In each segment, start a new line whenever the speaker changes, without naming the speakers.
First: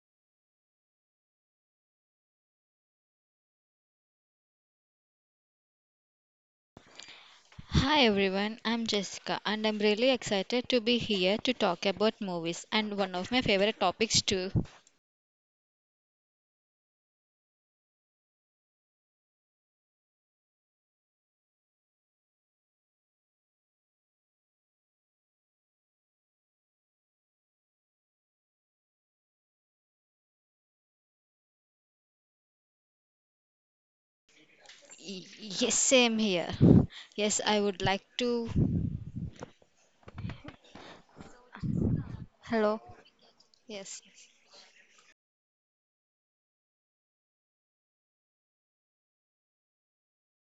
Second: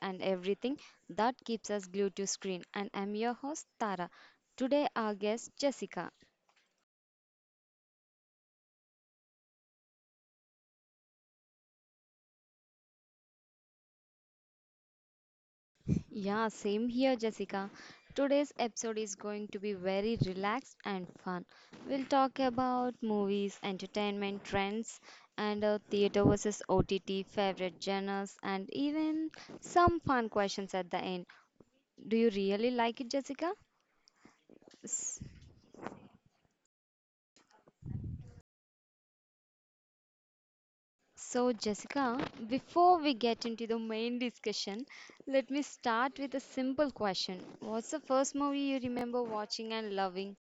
and everything that keeps us glued to screen. And I'm your host Tara. Today our guest Jessica.
Hi everyone, I'm Jessica and I'm really excited to be here to talk about movies and one of my favorite topics too.
Yeah, same here Jessica. Today's episode is going to be very relaxed and fun. We'll talk about movies, entertainment trends, and theater versus OTT, favorite genres, and even some fun questions at the end. Do you really like it, Jessica?
Yes, same here. Yes, I would like to.
So, Jessica,
Hello.
before we get into the
Yes.
main discussion, let me start with a simple question. What's the first movie you remember watching and loving?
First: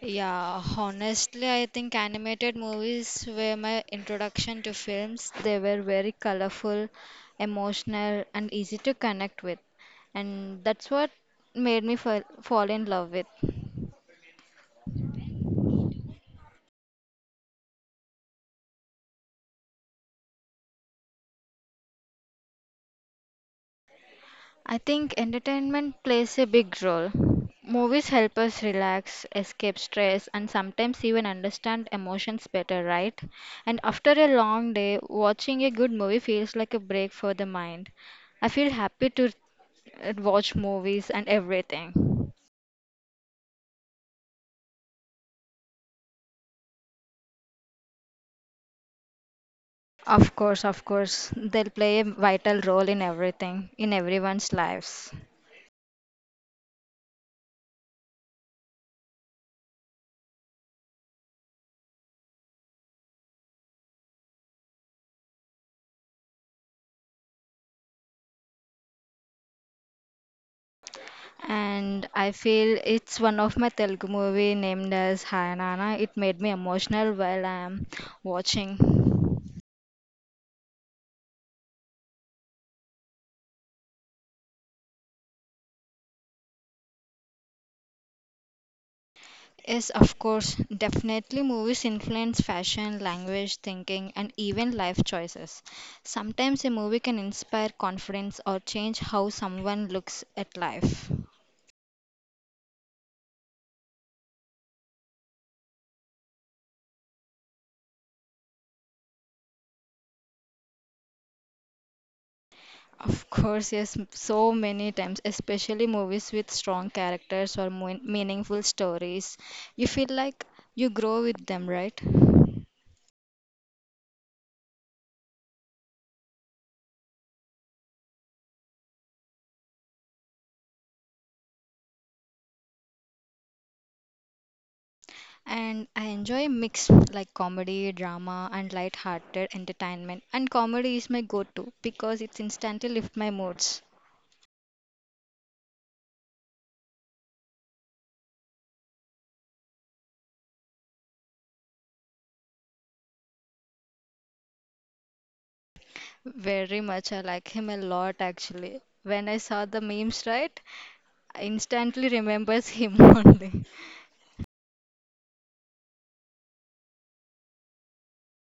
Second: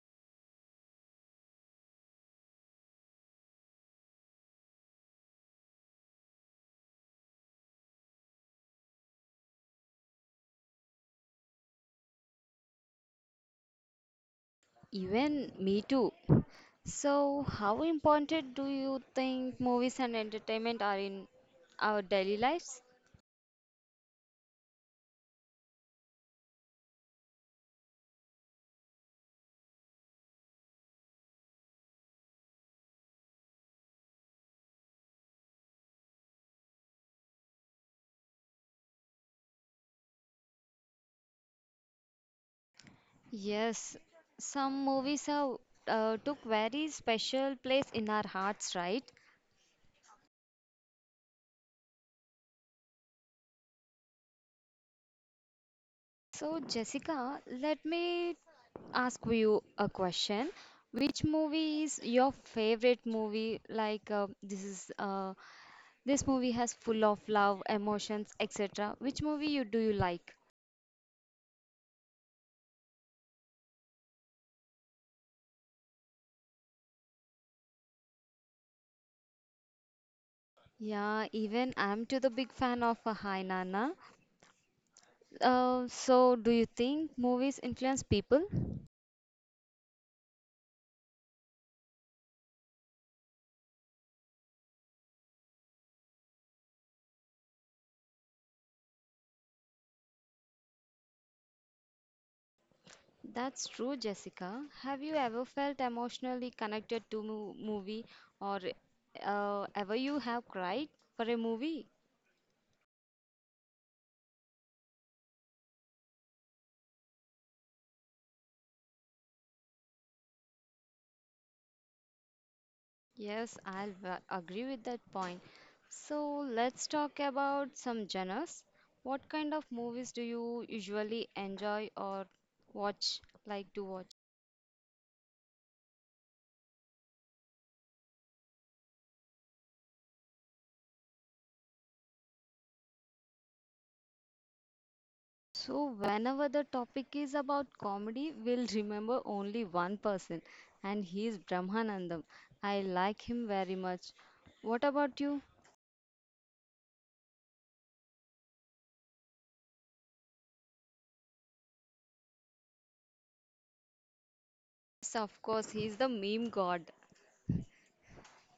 Yeah, honestly, I think animated movies were my introduction to films. They were very colorful, emotional, and easy to connect with. And that's what made me fall in love with.
Even me too. So, how important do you think movies and entertainment are in our daily lives?
I think entertainment plays a big role. Movies help us relax, escape stress, and sometimes even understand emotions better, right? And after a long day, watching a good movie feels like a break for the mind. I feel happy to watch movies and everything.
Yes, some movies have took very special place in our hearts, right?
Of course, they'll play a vital role in everything, in everyone's lives.
So, Jessica, let me ask you a question. Which movie is your favorite movie? Like this is this movie has full of love, emotions, etc. Which movie you do you like?
And I feel it's one of my Telugu movie named as Hi Nana. It made me emotional while I am watching.
Yeah, even I'm to the big fan of Hi Nana. So do you think movies influence people?
Yes, of course. Definitely, movies influence fashion, language, thinking, and even life choices. Sometimes a movie can inspire confidence or change how someone looks at life.
That's true, Jessica. Have you ever felt emotionally connected to mo movie or ever you have cried for a movie?
Of course, yes, so many times, especially movies with strong characters or meaningful stories. You feel like you grow with them, right?
Yes, I'll agree with that point. So let's talk about some genres. What kind of movies do you usually enjoy or watch, like to watch?
And I enjoy mix like comedy, drama, and light-hearted entertainment. And comedy is my go-to because it instantly lifts my moods.
So whenever the topic is about comedy, we'll remember only one person, and he is Brahmanandam. I like him very much. What about you?
Very much, I like him a lot actually. When I saw the memes, right, I instantly remembers him only.
Yes, of course, he is the meme god.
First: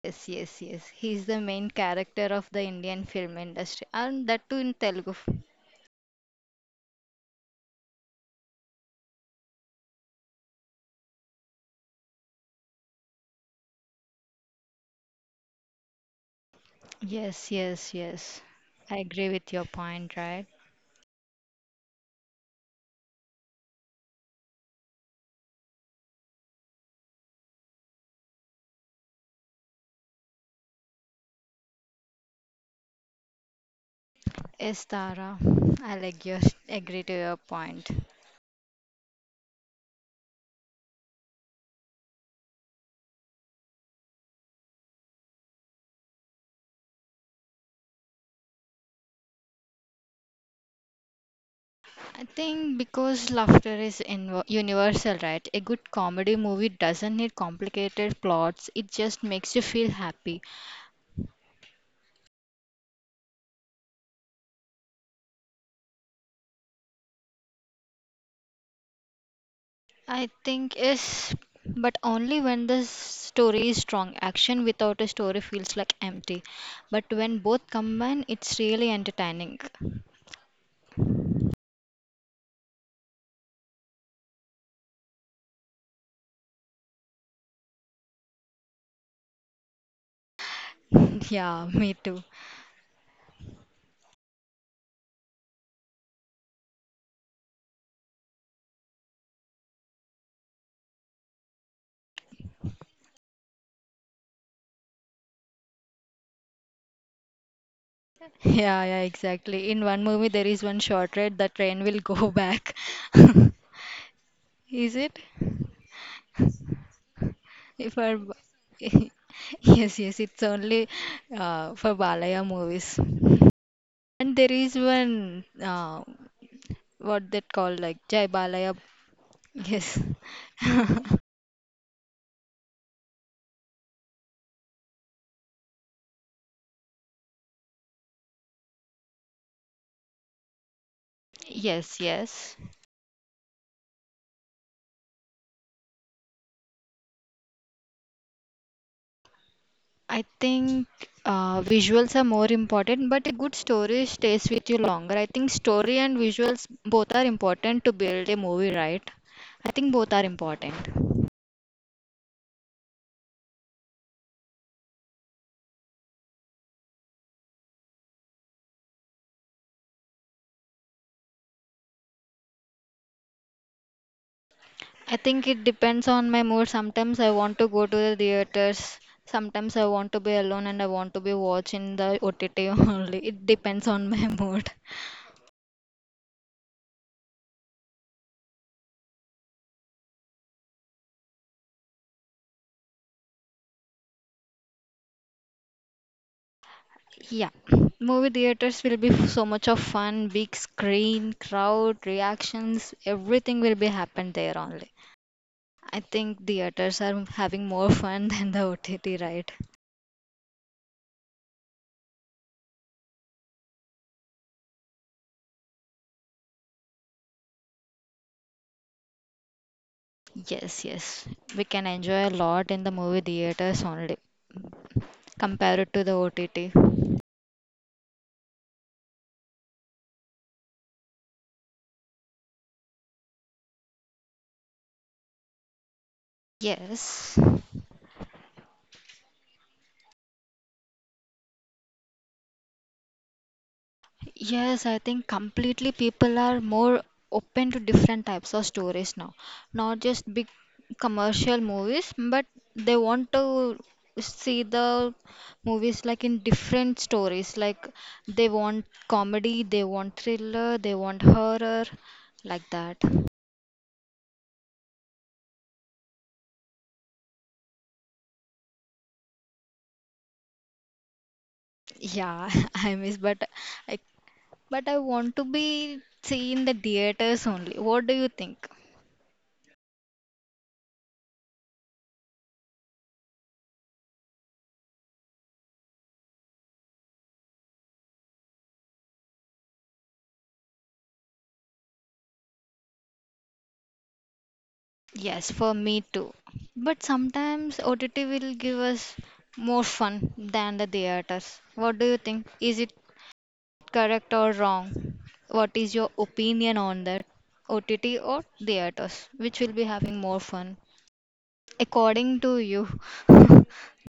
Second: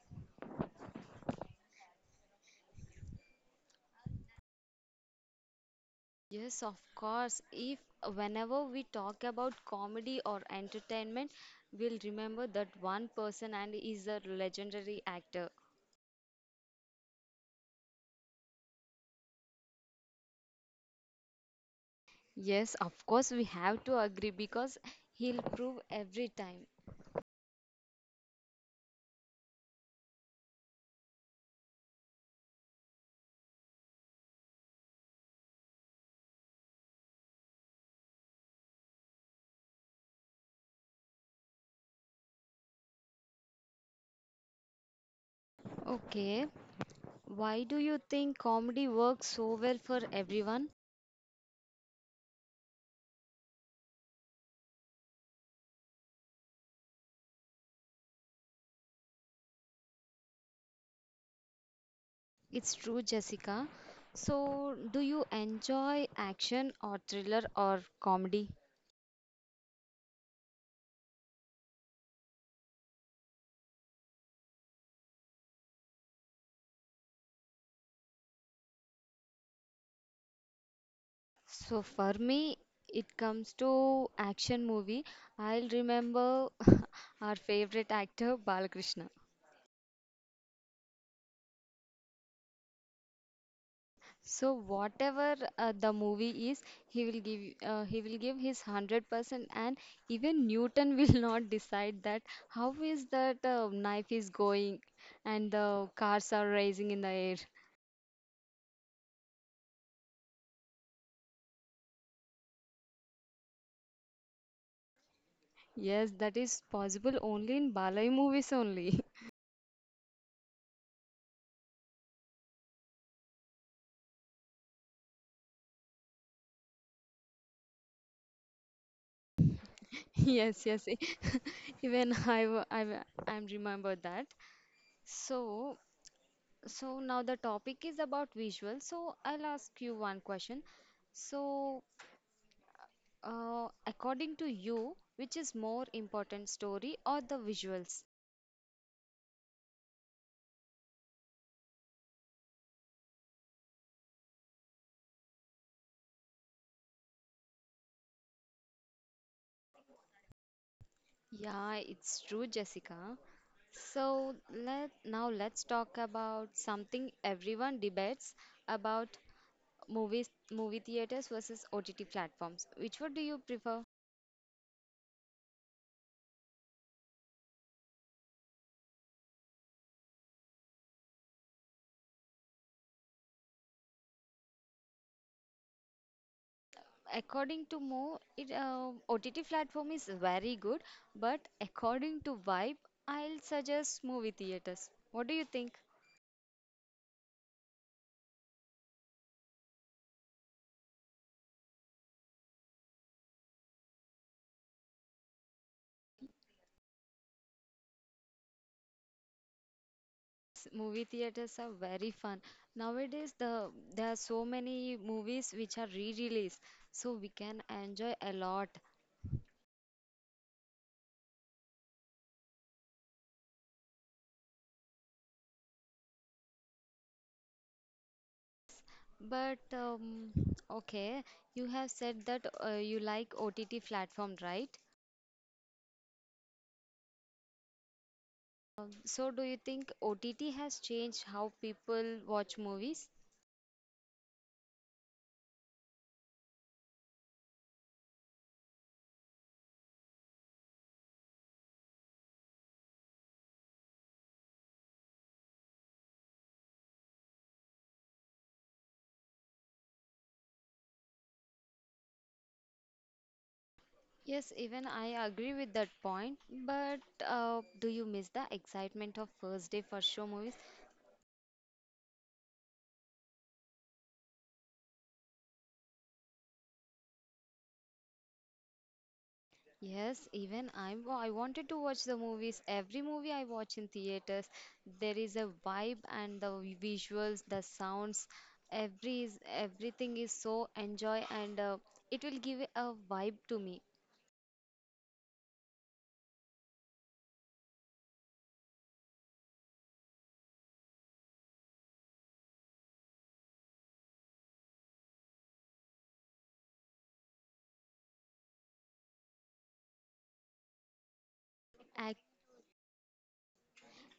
Yes, yes, yes. He's the main character of the Indian film industry, and that too in Telugu.
Yes, of course. If Whenever we talk about comedy or entertainment, we'll remember that one person and is a legendary actor.
Yes, yes, yes. I agree with your point, right?
Yes, of course, we have to agree because he'll prove every time.
Yes, Tara, I'll agree to your point.
Okay, why do you think comedy works so well for everyone?
I think because laughter is universal, right? A good comedy movie doesn't need complicated plots, it just makes you feel happy.
It's true, Jessica. So, do you enjoy action or thriller or comedy?
I think yes, but only when the story is strong. Action without a story feels like empty. But when both combine, it's really entertaining.
So for me, it comes to action movie. I'll remember our favorite actor Balakrishna.
Yeah, me too.
So whatever the movie is, he will give he will give his 100%, and even Newton will not decide that how is that knife is going and the cars are rising in the air.
Yeah, yeah, exactly. In one movie, there is one short ride, the train will go back. Is it?
Yes, that is possible only in
If
Balai
our
movies only.
yes, yes, it's only for Balaya movies. And there is one what that called like Jai Balaya. Yes,
Yes, yes, e- even I w- I'm remember that. So So now the topic is about visuals. So I'll ask you one question. So,
yes, yes.
According to you, which is more important, story or the visuals?
I think visuals are more important, but a good story stays with you longer. I think story and visuals both are important to build a movie, right? I think both are important.
Yeah, it's true, Jessica. So let now let's talk about something everyone debates about movie theaters versus OTT platforms. Which one do you prefer?
I think it depends on my mood. Sometimes I want to go to the theaters. Sometimes I want to be alone and I want to be watching the OTT only. It depends on my mood.
According to Mo, it OTT platform is very good, but according to vibe, I'll suggest movie theaters. What do you think?
Yeah. Movie theaters will be so much of fun, big screen, crowd, reactions, everything will be happen there only. I think theaters are having more fun than the OTT, right?
Movie theaters are very fun. Nowadays, there are so many movies which are re-released, so we can enjoy a lot.
Yes, yes. We can enjoy a lot in the movie theaters only compared to the OTT.
But Okay, you have said that you like OTT platform, right?
Yes.
So do you think OTT has changed how people watch movies?
Yes, I think completely people are more open to different types of stories now. Not just big commercial movies, but they want to see the movies like in different stories. Like they want comedy, they want thriller, they want horror, like that.
Yes, even I agree with that point. But do you miss the excitement of first day first show movies?
Yeah, I miss, I but I want to be seen in the theaters only. What do you think?
Yes, even I'm. I wanted to watch the movies. Every movie I watch in theaters, there is a vibe and the visuals, the sounds, everything is so enjoy and it will give a vibe to me.
Yes, for me too. But sometimes OTT will give us more fun than the theaters. What do you think? Is it correct or wrong? What is your opinion on that? OTT or theaters? Which will be having more fun? According to you.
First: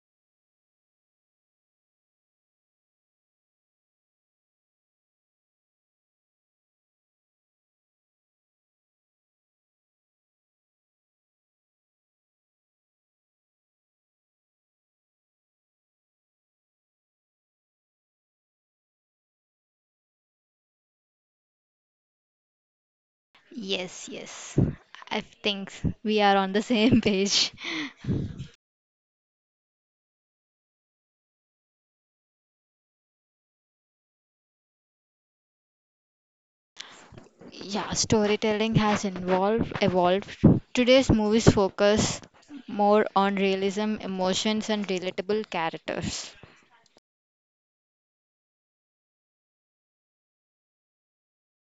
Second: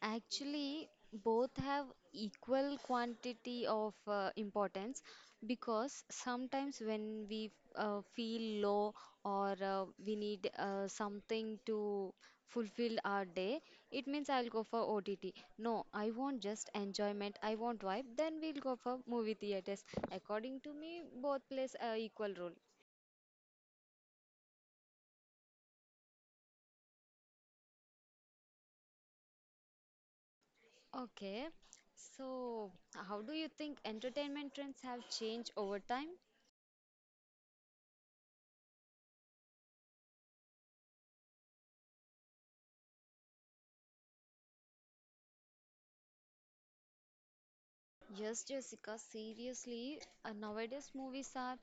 Actually, both have equal quantity of importance because sometimes when we feel low or we need something to fulfill our day, it means I'll go for OTT. No, I want just enjoyment, I want vibe, then we'll go for movie theaters. According to me, both plays a equal role.
Yes, yes. I think we are on the same page.
Okay, so how do you think entertainment trends have changed over time?
Yeah, storytelling has involved evolved. Today's movies focus more on realism, emotions, and relatable characters.
Yes, Jessica, seriously, nowadays movies are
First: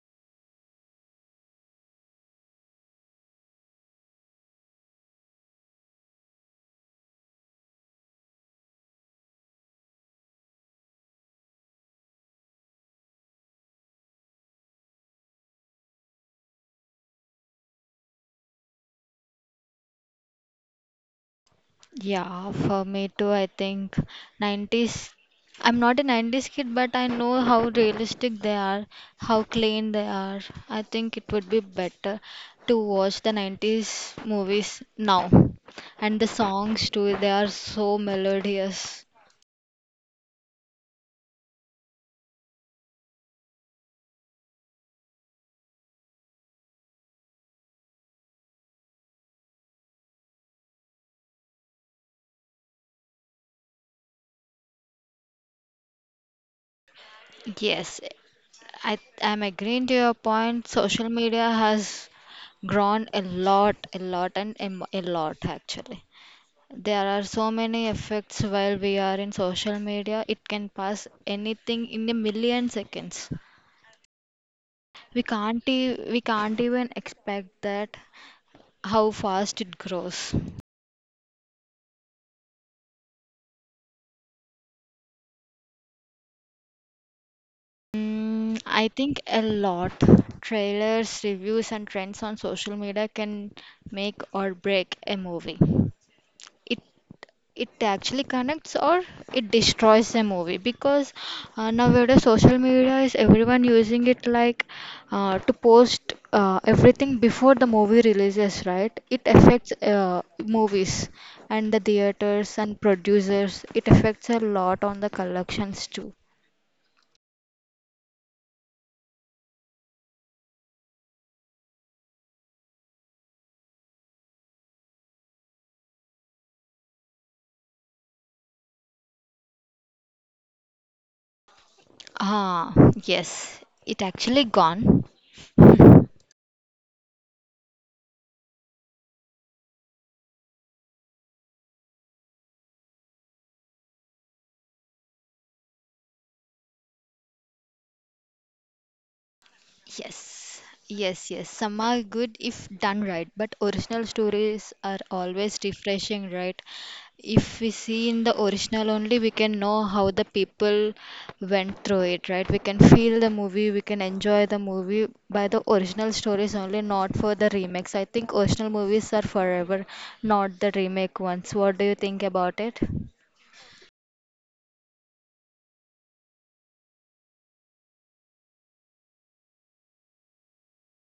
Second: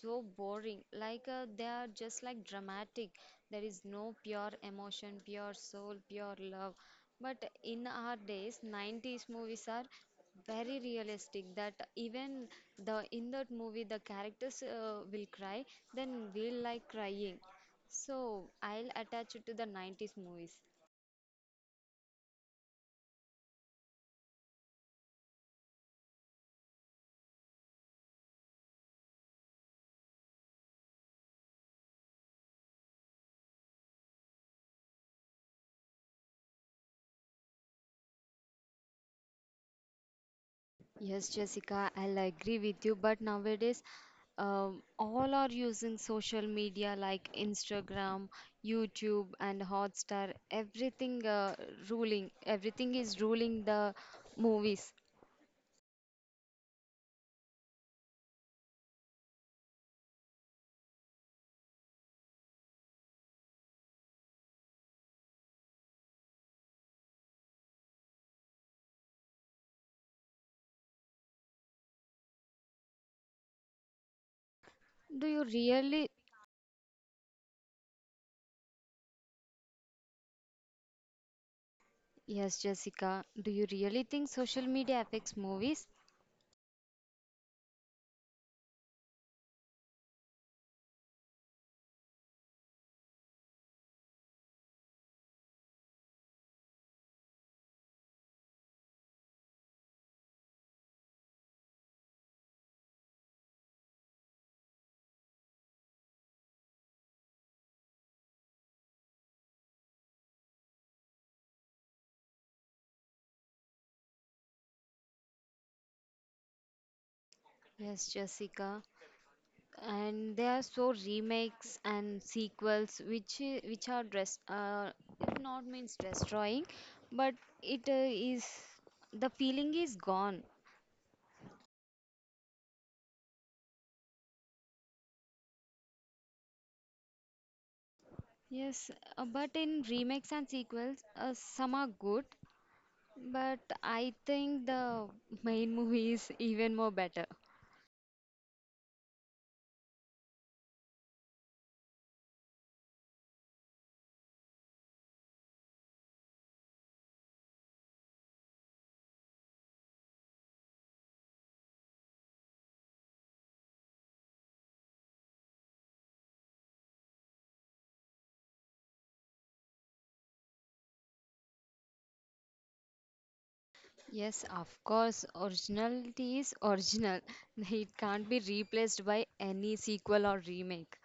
so boring. Like they are just like dramatic. There is no pure emotion, pure soul, pure love. But in our days, 90s movies are very realistic that even the in that movie the characters will cry, then we'll like crying. So I'll attach it to the 90s movies.
Yeah, for me too, I think 90s. I'm not a 90s kid, but I know how realistic they are, how clean they are. I think it would be better to watch the 90s movies now. And the songs too, they are so melodious.
Yes, Jessica, I'll agree with you. But nowadays, all are using social media like Instagram, YouTube, and Hotstar. Everything is ruling the movies.
Yes, I'm agreeing to your point. Social media has grown a lot, and a lot actually. There are so many effects while we are in social media. It can pass anything in a million seconds.
Do you really?
We can't even expect that how fast it grows.
Yes, Jessica. Do you really think social media affects movies?
Mm, I think a lot. Trailers, reviews, and trends on social media can make or break a movie. it it actually connects or it destroys a movie because nowadays social media is everyone using it like to post everything before the movie releases, right? It affects movies and the theaters and producers. It affects a lot on the collections too.
Yes, Jessica. And there are so remakes and sequels which are dress it not means destroying, but it is the feeling is gone.
Ah, yes, it actually gone.
Yes, but in remakes and sequels, some are good, but I think the main movie is even more better.
Yes, yes, yes. Some are good if done right, but original stories are always refreshing, right? If we see in the original only, we can know how the people went through it, right? We can feel the movie, we can enjoy the movie by the original stories only, not for the remakes. I think original movies are forever, not the remake ones. What do you think about it?
Yes, of course, originality is original. It can't be replaced by any sequel or remake.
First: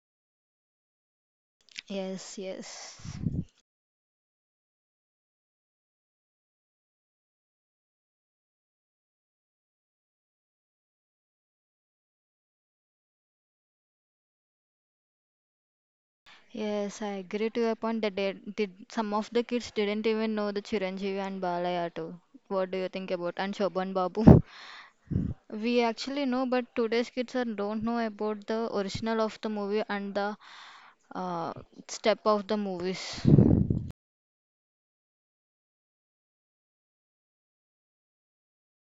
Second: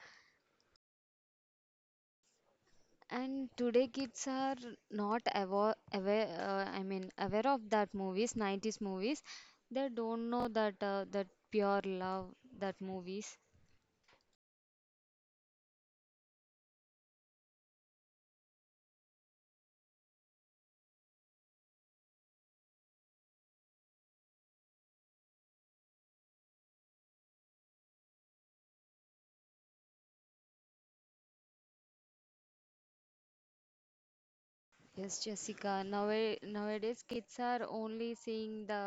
Yes, yes.
And today kids are not aware, aware I mean, aware of that movies, 90s movies. They don't know that that pure love, that movies.
Yes, I agree to your point that they did some of the kids didn't even know the Chiranjeevi and Balaya too. What do you think about and Shobhan Babu? We actually know, but today's kids are, don't know about the original of the movie and the uh, step of the movies.
Yes, Jessica. Nowadays kids are only seeing the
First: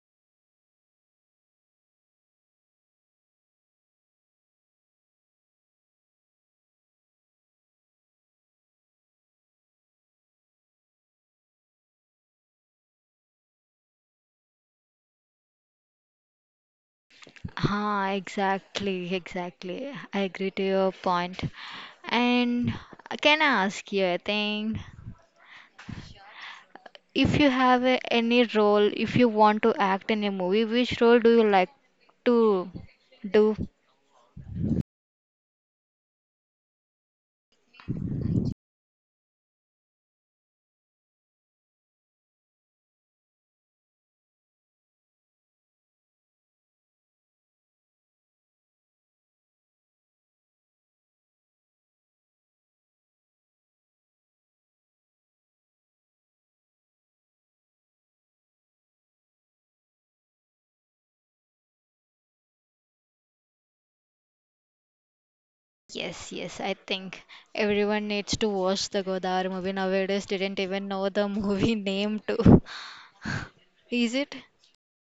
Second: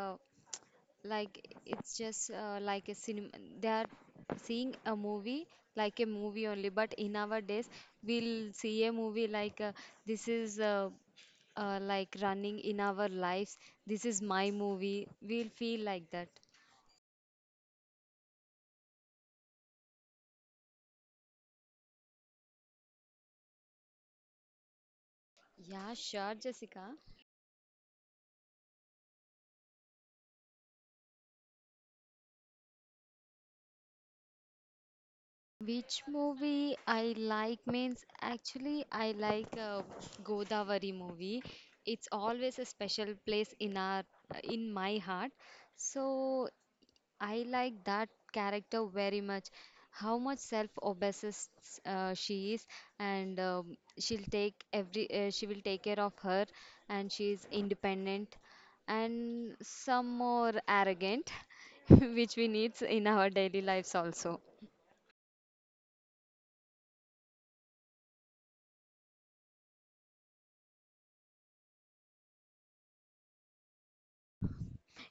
like it's just like a cinema. They are seeing a movie like a movie only. But in our days, we'll see a movie like this is like running in our lives. This is my movie. We'll feel like that.
Ah, exactly, exactly. I agree to your point. And can I ask you a thing?
Yeah, sure, Jessica.
If you have a, any role, if you want to act in a movie, which role do you like to do?
Which movie I like means actually I like Godavari movie. It's always a special place in my heart. So I like that character very much. How much self-obsessed she is, and she will take care of her, and she is independent and some more arrogant, which we need in our daily lives also.
Yes, yes, I think everyone needs to watch the Godar movie. Nowadays, didn't even know the movie name too. Is it?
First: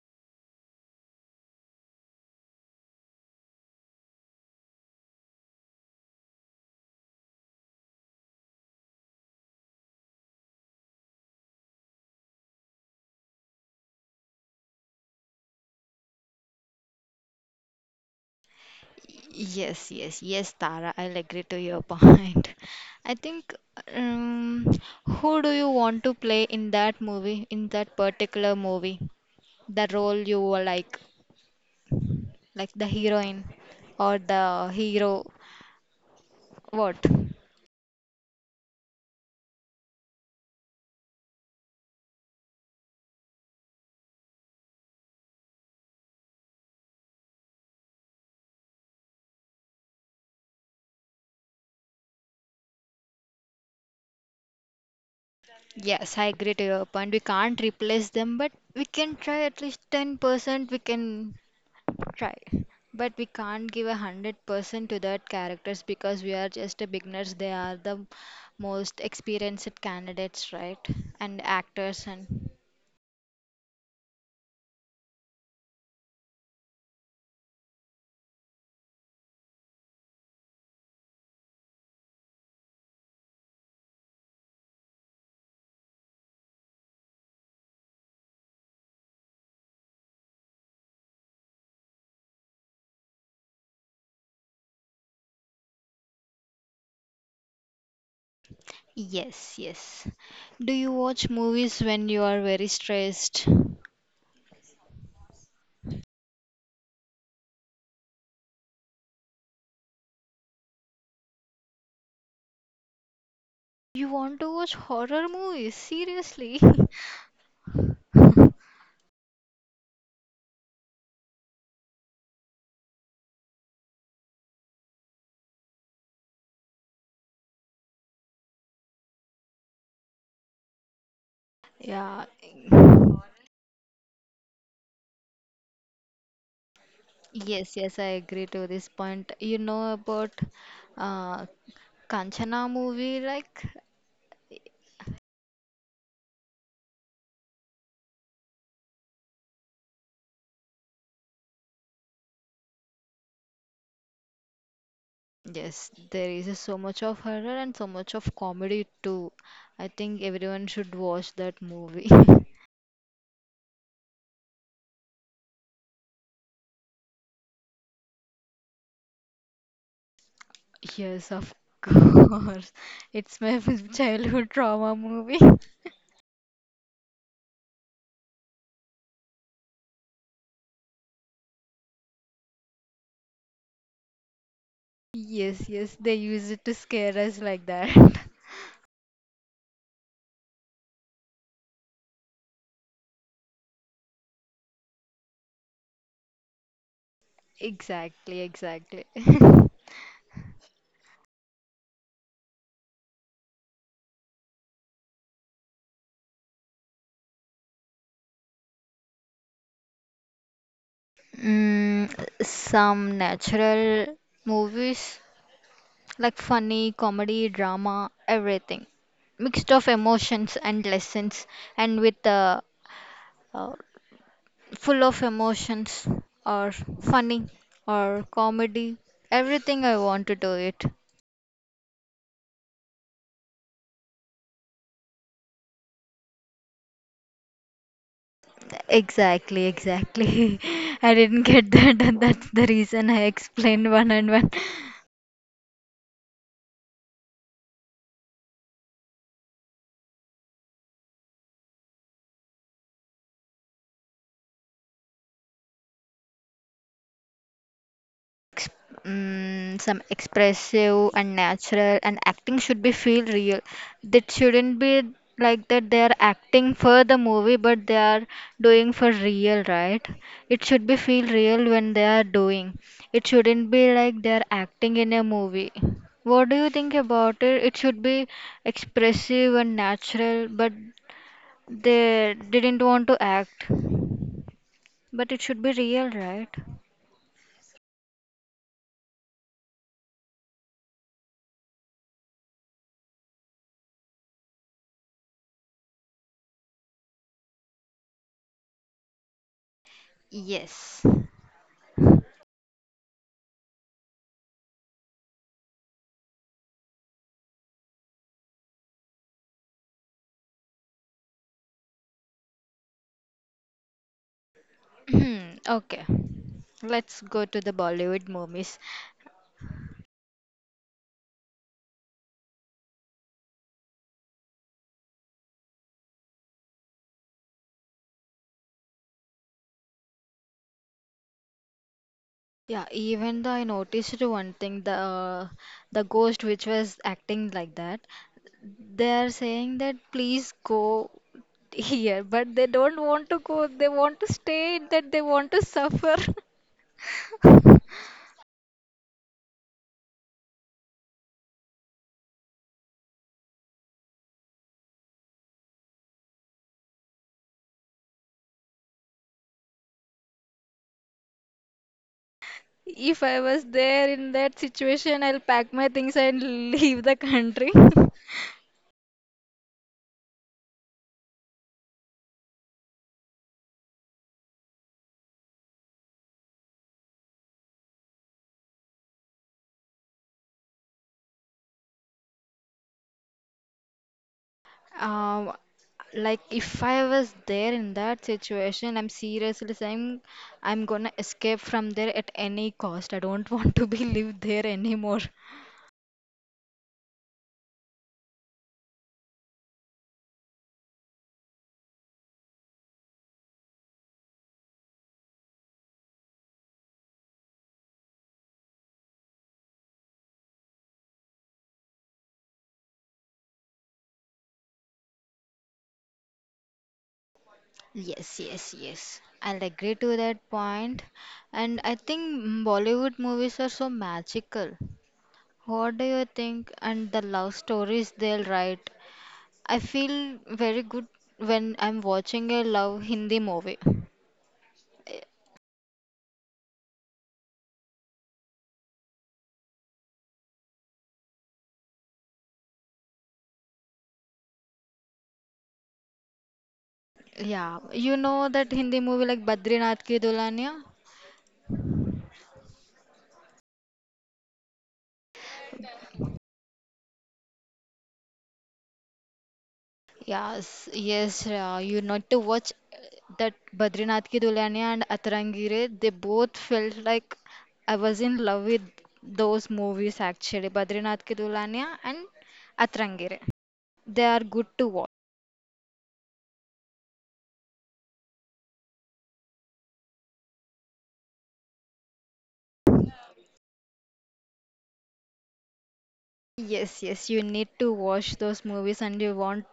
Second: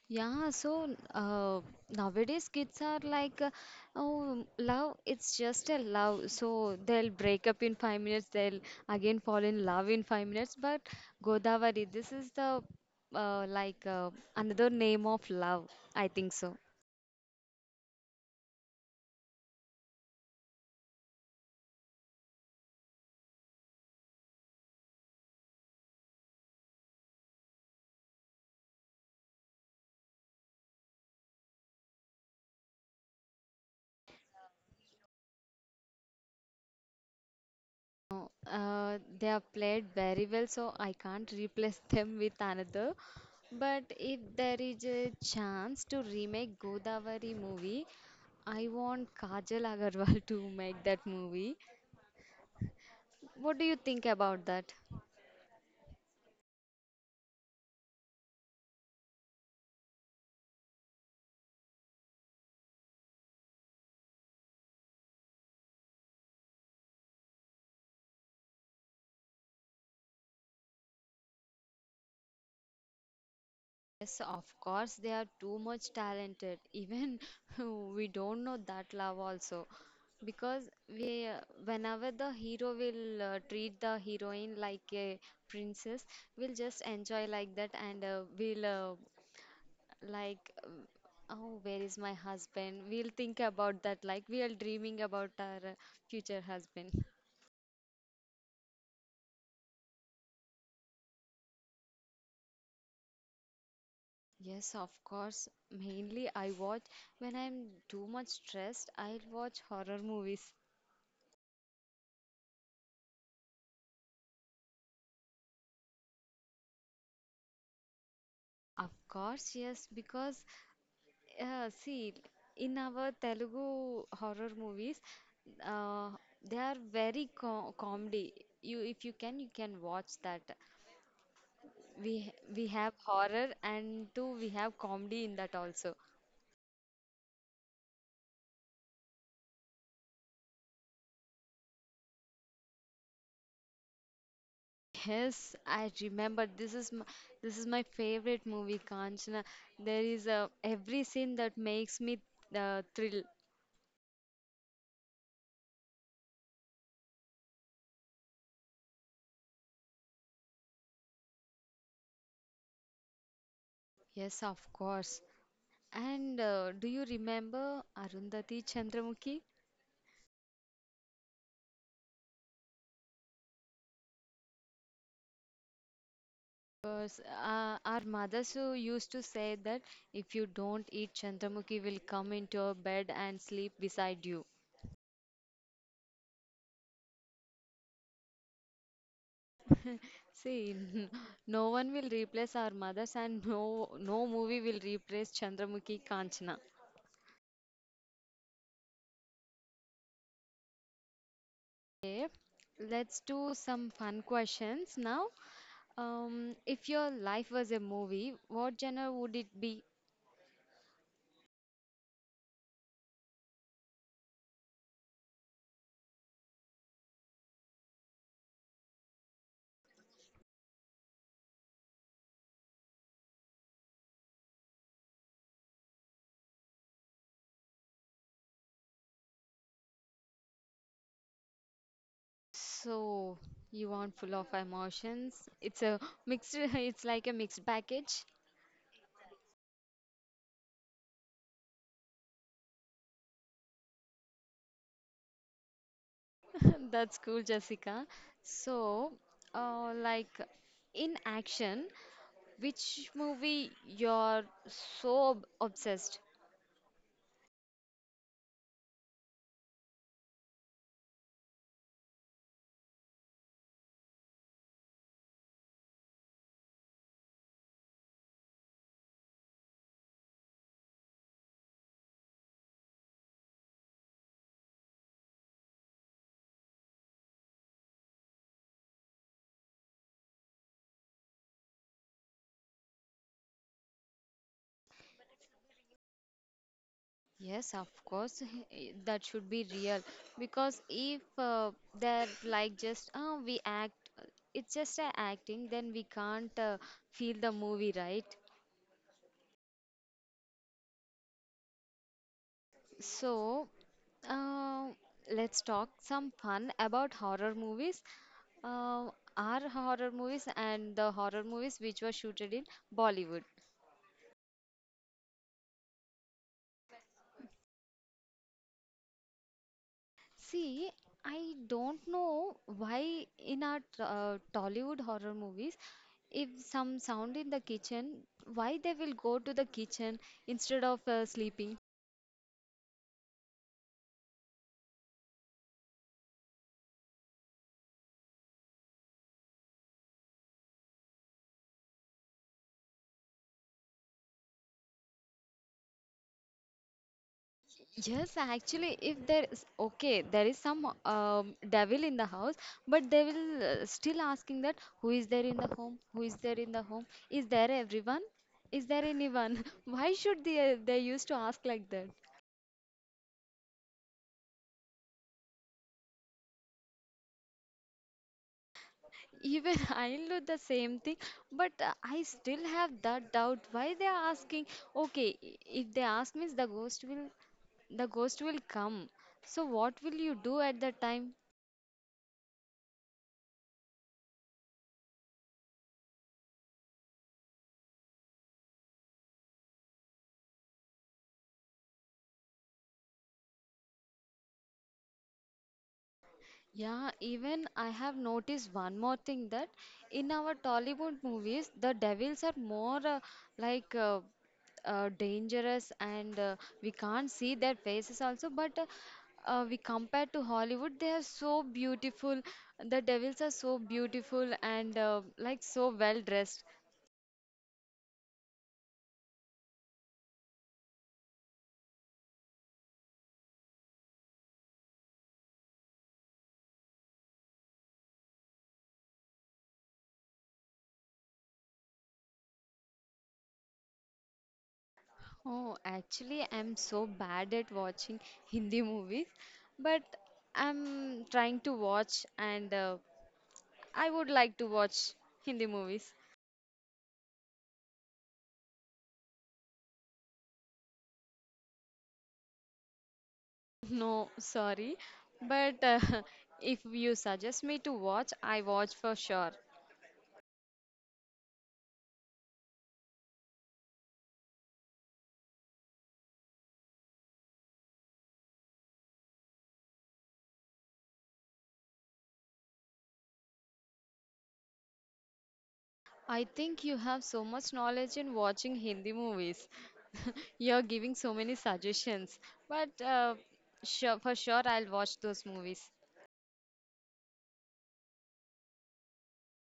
Yeah, so uh, nowadays kids are like, oh, love, it's just a love. So they'll break up in 5 minutes, they'll again fall in love in 5 minutes. But Godavari, this is the uh, like uh, another name of love, I think so.
Yes, yes, yes, Tara, I'll agree to your point. I think, um, who do you want to play in that movie, in that particular movie? The role you were like. Like the heroine or the hero what.
No, they have played very well, so I can't replace them with another. But if there is a chance to remake Godavari movie, I want Kajal Agarwal to make that movie. What do you think about that?
Yes, I agree to your point. We can't replace them, but we can try at least 10%. We can try, but we can't give a 100% to that characters because we are just a beginners. They are the most experienced candidates, right? And actors and
Yes, of course, they are too much talented. Even we don't know that love also. Because whenever the hero will treat the heroine like a princess, we'll just enjoy like that and like, uh, oh, where is my husband? We'll think about that like we are dreaming about our future husband.
yes, yes, do you watch movies when you are very stressed?
Yes, of course. Mainly, I watch when I'm too much stressed, I'll watch horror movies.
You want to watch horror movies seriously?
Of course, yes, because see, in our Telugu horror movies, uh, they are very co comedy. You, if you can, you can watch that.
Yeah.
We have horror and too we have comedy in that also.
Yes, yes, I agree to this point. You know about uh, Kanchana movie, like,
Yes, I remember. This is my favorite movie, Kanchana. There is a every scene that makes me thrill.
yes, there is so much of horror and so much of comedy too. I think everyone should watch that movie.
Yes, of course. And do you remember Arundhati Chandramukhi?
Yes, of course. It's my childhood trauma movie.
Because our mothers who used to say that if you don't eat Chandramukhi will come into your bed and sleep beside you.
Yes, yes, they use it to scare us like that.
See, no one will replace our mothers and no no movie will replace Chandramukhi Kanchana.
Exactly, exactly.
Okay, let's do some fun questions now. If your life was a movie, what genre would it be?
Mm, some natural movies like funny, comedy, drama, everything. Mixed of emotions and lessons, and with the uh, full of emotions or funny or comedy, everything I want to do it.
So, you want full of emotions? It's a mixed, it's like a mixed package.
Exactly, exactly. I didn't get that, and that's the reason I explained one and one.
That's cool, Jessica. So, like in action, which movie you're so obsessed?
ex- mm, some expressive and natural, and acting should be feel real. That shouldn't be like that they are acting for the movie, but they are doing for real, right? It should be feel real when they are doing. It shouldn't be like they are acting in a movie. What do you think about it? It should be expressive and natural, but they didn't want to act. But it should be real, right?
Yes, of course, that should be real because if they're like just oh we act, uh, it's just a acting, then we can't feel the movie, right?
Yes.
So, uh, let's talk some fun about horror movies. Are horror movies and the horror movies which were shooted in Bollywood.
Hmm, okay. Let's go to the Bollywood movies.
See, I don't know why in our Tollywood horror movies, if some sound in the kitchen, why they will go to the kitchen instead of sleeping?
Yeah, even though I noticed one thing, the ghost which was acting like that, they are saying that please go here, but they don't want to go. They want to stay. That they want to suffer.
Yes, actually, if there is okay, there is some devil in the house, but they will still asking that who is there in the home? Who is there in the home? Is there everyone? Is there anyone? Why should they used to ask like that?
If I was there in that situation, I'll pack my things and leave the country.
Even I do the same thing, but I still have that doubt. Why they are asking? Okay, i- if they ask means the ghost will come. So what will you do at that time?
Um, like if I was there in that situation, I'm seriously saying I'm gonna escape from there at any cost. I don't want to be live there anymore.
Yeah, even I have noticed one more thing that in our Tollywood movies, the devils are more like uh, dangerous and we can't see their faces also. But We compare to Hollywood, they are so beautiful. The devils are so beautiful and like so well dressed.
Yes, yes, yes. I'll agree to that point. And I think mm, Bollywood movies are so magical. What do you think? And the love stories they'll write. I feel very good when I'm watching a love Hindi movie.
Oh, actually, I'm so bad at watching Hindi movies, but I'm trying to watch and I would like to watch Hindi movies.
Yeah, you know that Hindi movie like Badrinath Ki Dulhania?
No, sorry, but if you suggest me to watch, I watch for sure.
Yes, yes, Shreya, you not to watch that Badrinath Ki Dulhania and Atarangire. They both felt like I was in love with those movies actually, Badrinath Ki Dulhania and Atarangire. They are good to watch.
I think you have so much knowledge in watching Hindi movies. You're giving so many suggestions, but sure, for sure I'll watch those movies.
Yes, yes, you need to watch those movies and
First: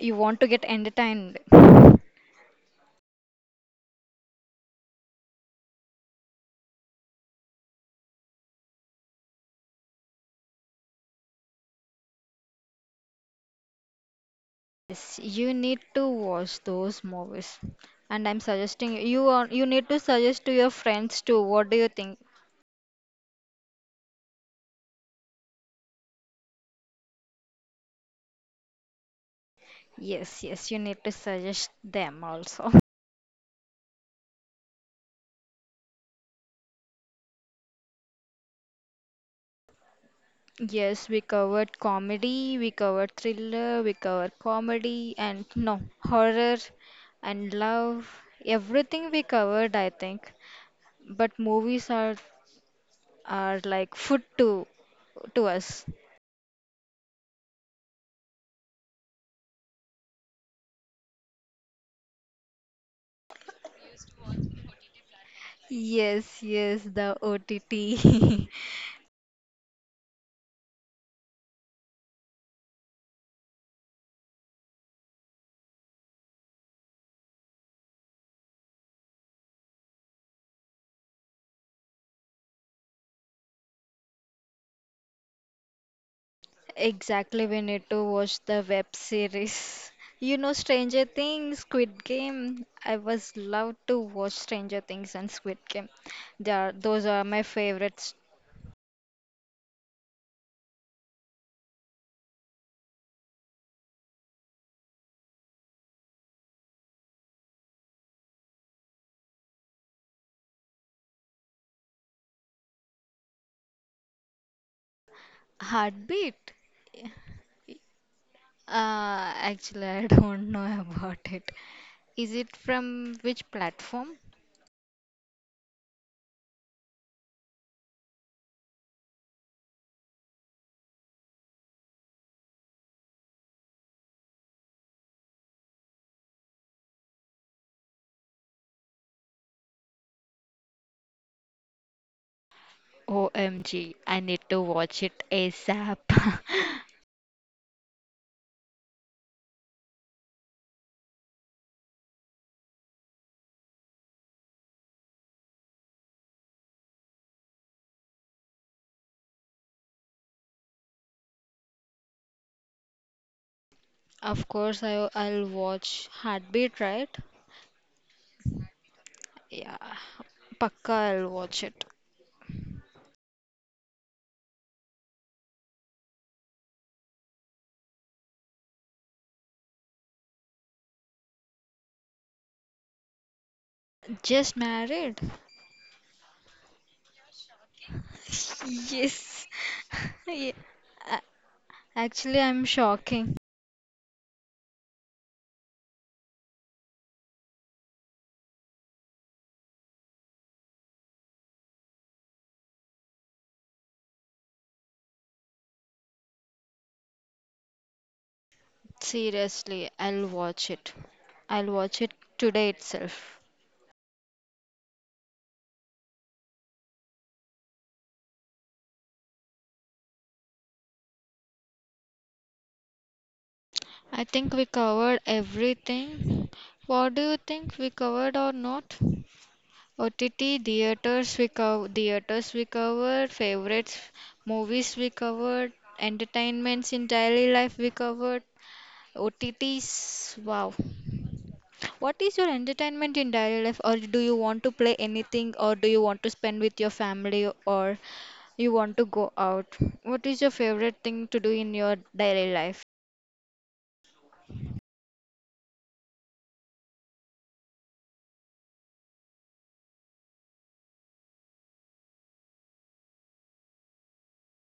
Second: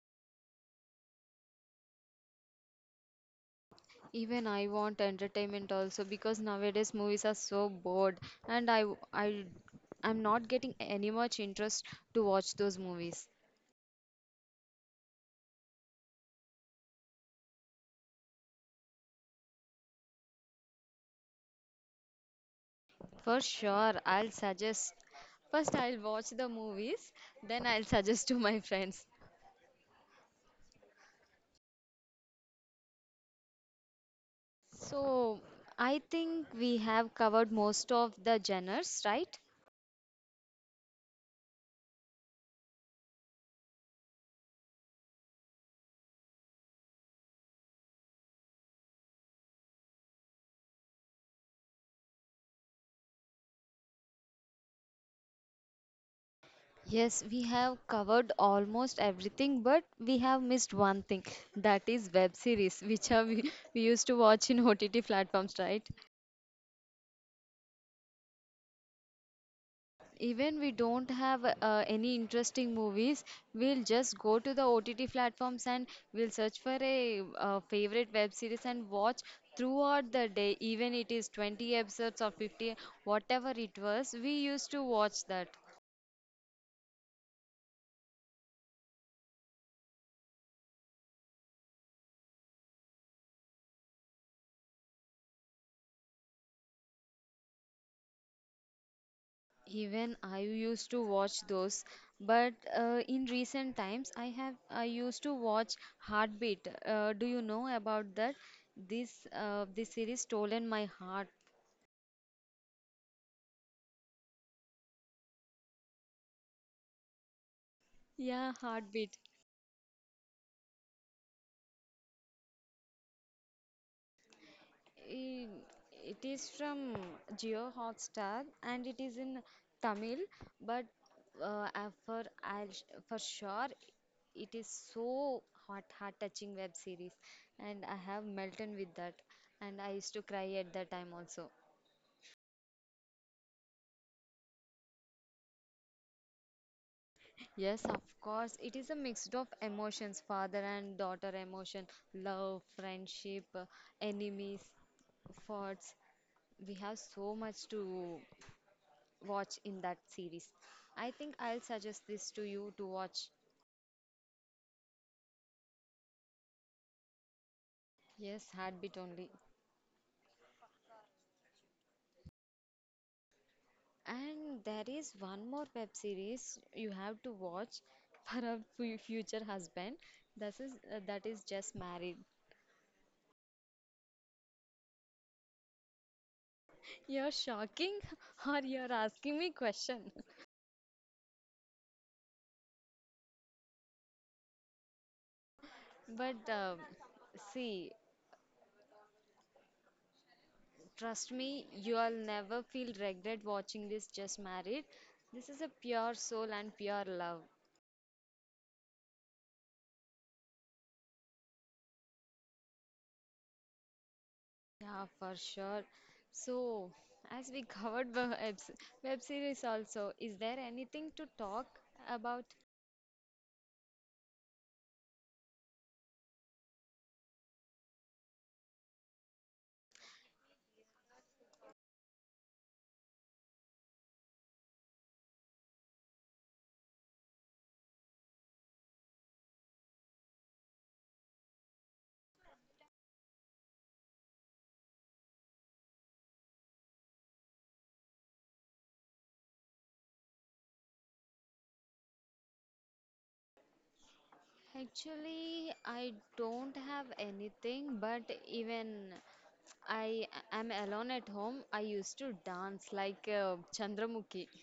you want to get entertained.
Even I want entertainment also because nowadays movies are so bored, and I I'm not getting any much interest to watch those movies.
Yes, you need to watch those movies. And I'm suggesting you need to suggest to your friends too. What do you think?
For sure, I'll suggest. First, I'll watch the movies, then, I'll suggest to my friends.
Yes, yes, you need to suggest them also.
So, I think we have covered most of the genres, right?
Yes, we covered comedy, we covered thriller, we covered comedy and no, horror and love. Everything we covered, I think. But movies are like food to us.
Yes, we have covered almost everything, but we have missed one thing, that is web series, which are we used to watch in OTT platforms, right?
Yes, yes, the OTT.
Even we don't have any interesting movies, we'll just go to the OTT platforms and we'll search for a favorite web series and watch throughout the day, even it is 20 episodes or 50, whatever it was, we used to watch that.
Exactly, we need to watch the web series. You know, Stranger Things, Squid Game. I was love to watch Stranger Things and Squid Game. They are, those are my favorites.
Even I used to watch those, but in recent times I used to watch Heartbeat. Do you know about that? This series stolen my heart.
Heartbeat?
Yeah, Heartbeat.
Uh, actually, I don't know about it. Is it from which platform?
I- It is from Geo Hotstar, and it is in Tamil, but for for sure it is so hot, heart-touching web series, and I have melted with that, and I used to cry at that time also.
OMG, I need to watch it ASAP.
Yes, of course, it is a mix of emotions, father and daughter emotion, love, friendship, enemies, thoughts. We have so much to watch in that series. I think I'll suggest this to you to watch.
Of course, I'll watch Heartbeat, right?
Yes, Heartbeat only.
Yeah, Pakka, I'll watch it.
And there is one more web series you have to watch for a future husband. This is that is just married.
Just married?
You're shocking, or you're asking
Yes.
me question?
Yeah. A- Actually, I'm shocking.
But see, trust me, you'll never feel regret watching this just married. This is a pure soul and pure love.
Seriously, I'll watch it. I'll watch it today itself.
Yeah, for sure. So, as we covered the web series also, is there anything to talk about?
I think we covered everything. What do you think we covered or not? OTT, theaters we covered, favorites, movies we covered, entertainments in daily life we covered, OTTs. Wow. What is your entertainment in daily life, or do you want to play anything, or do you want to spend with your family, or you want to go out? What is your favorite thing to do in your daily life?
Actually, I don't have anything, but even I am alone at home, I used to dance like Chandramukhi.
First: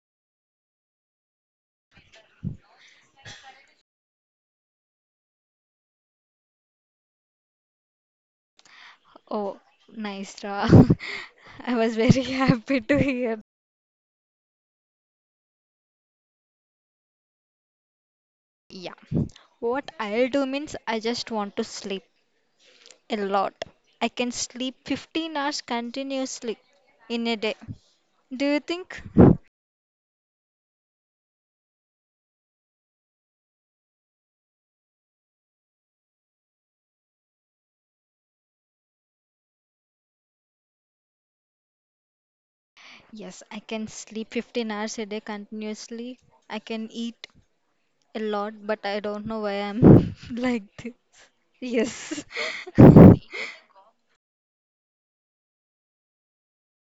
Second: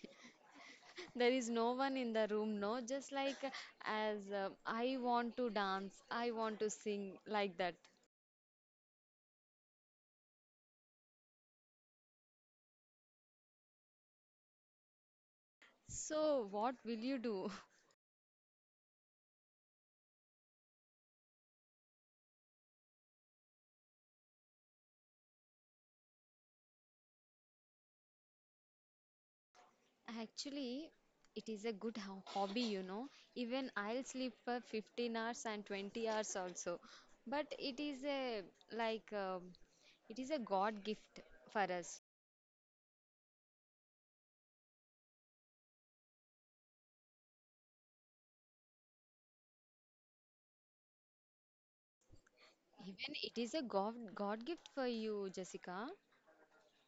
There is no one in the room, no, just like as I want to dance, I want to sing like that.
Oh, nice, Ra. I was very happy to hear.
So, what will you do?
Yeah. What I'll do means I just want to sleep a lot. I can sleep 15 hours continuously in a day. Do you think?
Actually, it is a good hobby, you know. Even I'll sleep for 15 hours and 20 hours also. But it is a like um, it is a God gift for us.
Yes, I can sleep 15 hours a day continuously. I can eat a lot, but I don't know why I'm like this. Yes.
Even it is a God gift for you, Jessica,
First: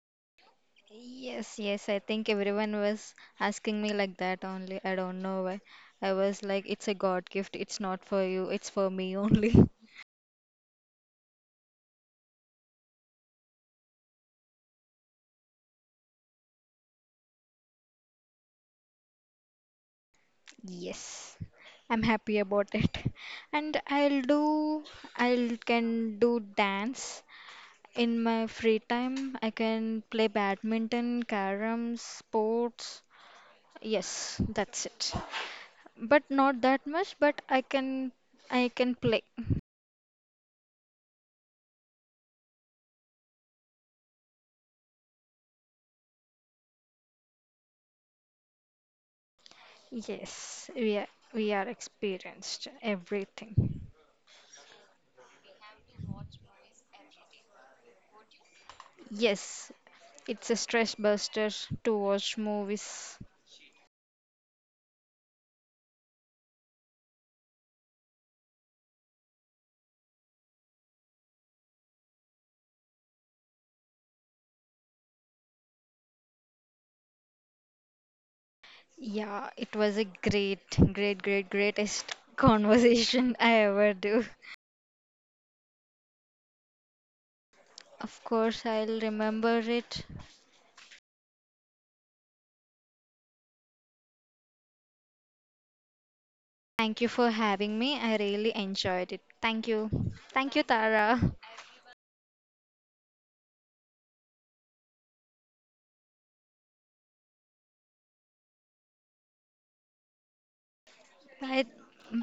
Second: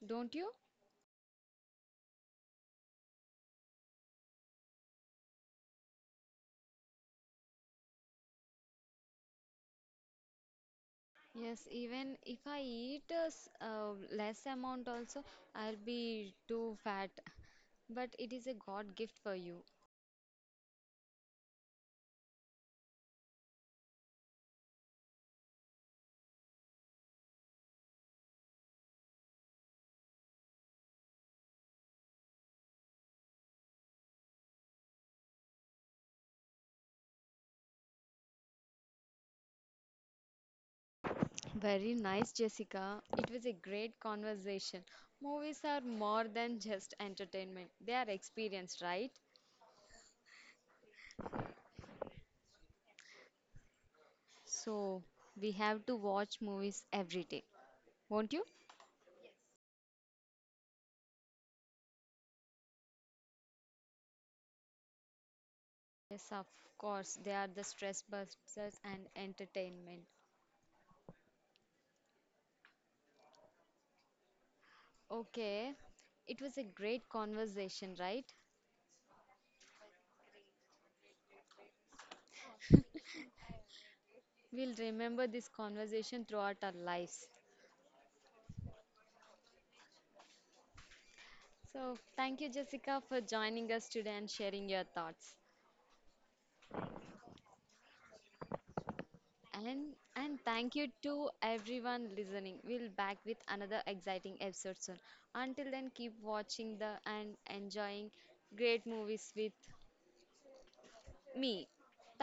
don't you?
Yes, yes, I think everyone was asking me like that only. I don't know why. I was like, it's a God gift, it's not for you, it's for me only.
Yes, even if I eat a less amount also, I'll be too fat. But it is a God gift for you.
Yes, I'm happy about it. And I'll do, I can do dance. In my free time, I can play badminton, carom, sports. Yes, that's it. But not that much, but I can play
Very nice, Jessica. It was a great conversation. Movies are more than just entertainment, they are experience, right?
yes. We are experienced everything.
So, we have to watch movies every day, won't you?
Yes, it's a stress buster to watch movies.
Yes, of course. They are the stress busters and entertainment. Okay, it was a great conversation, right?
Yeah, it was a greatest conversation I ever do.
We'll remember this conversation throughout our lives.
Of course, I'll remember it.
So, thank you, Jessica, for joining us today and sharing your thoughts.
Thank you for having me, I really enjoyed it. Thank you.
And
Thank you,
thank you
Tara.
to everyone listening. We'll back with another exciting episode soon. Until then, keep watching the and enjoying great movies with me,
Bye.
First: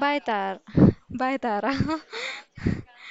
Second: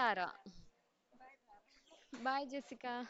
Bye, Tara. Bye, Tara.
Bye, Jessica.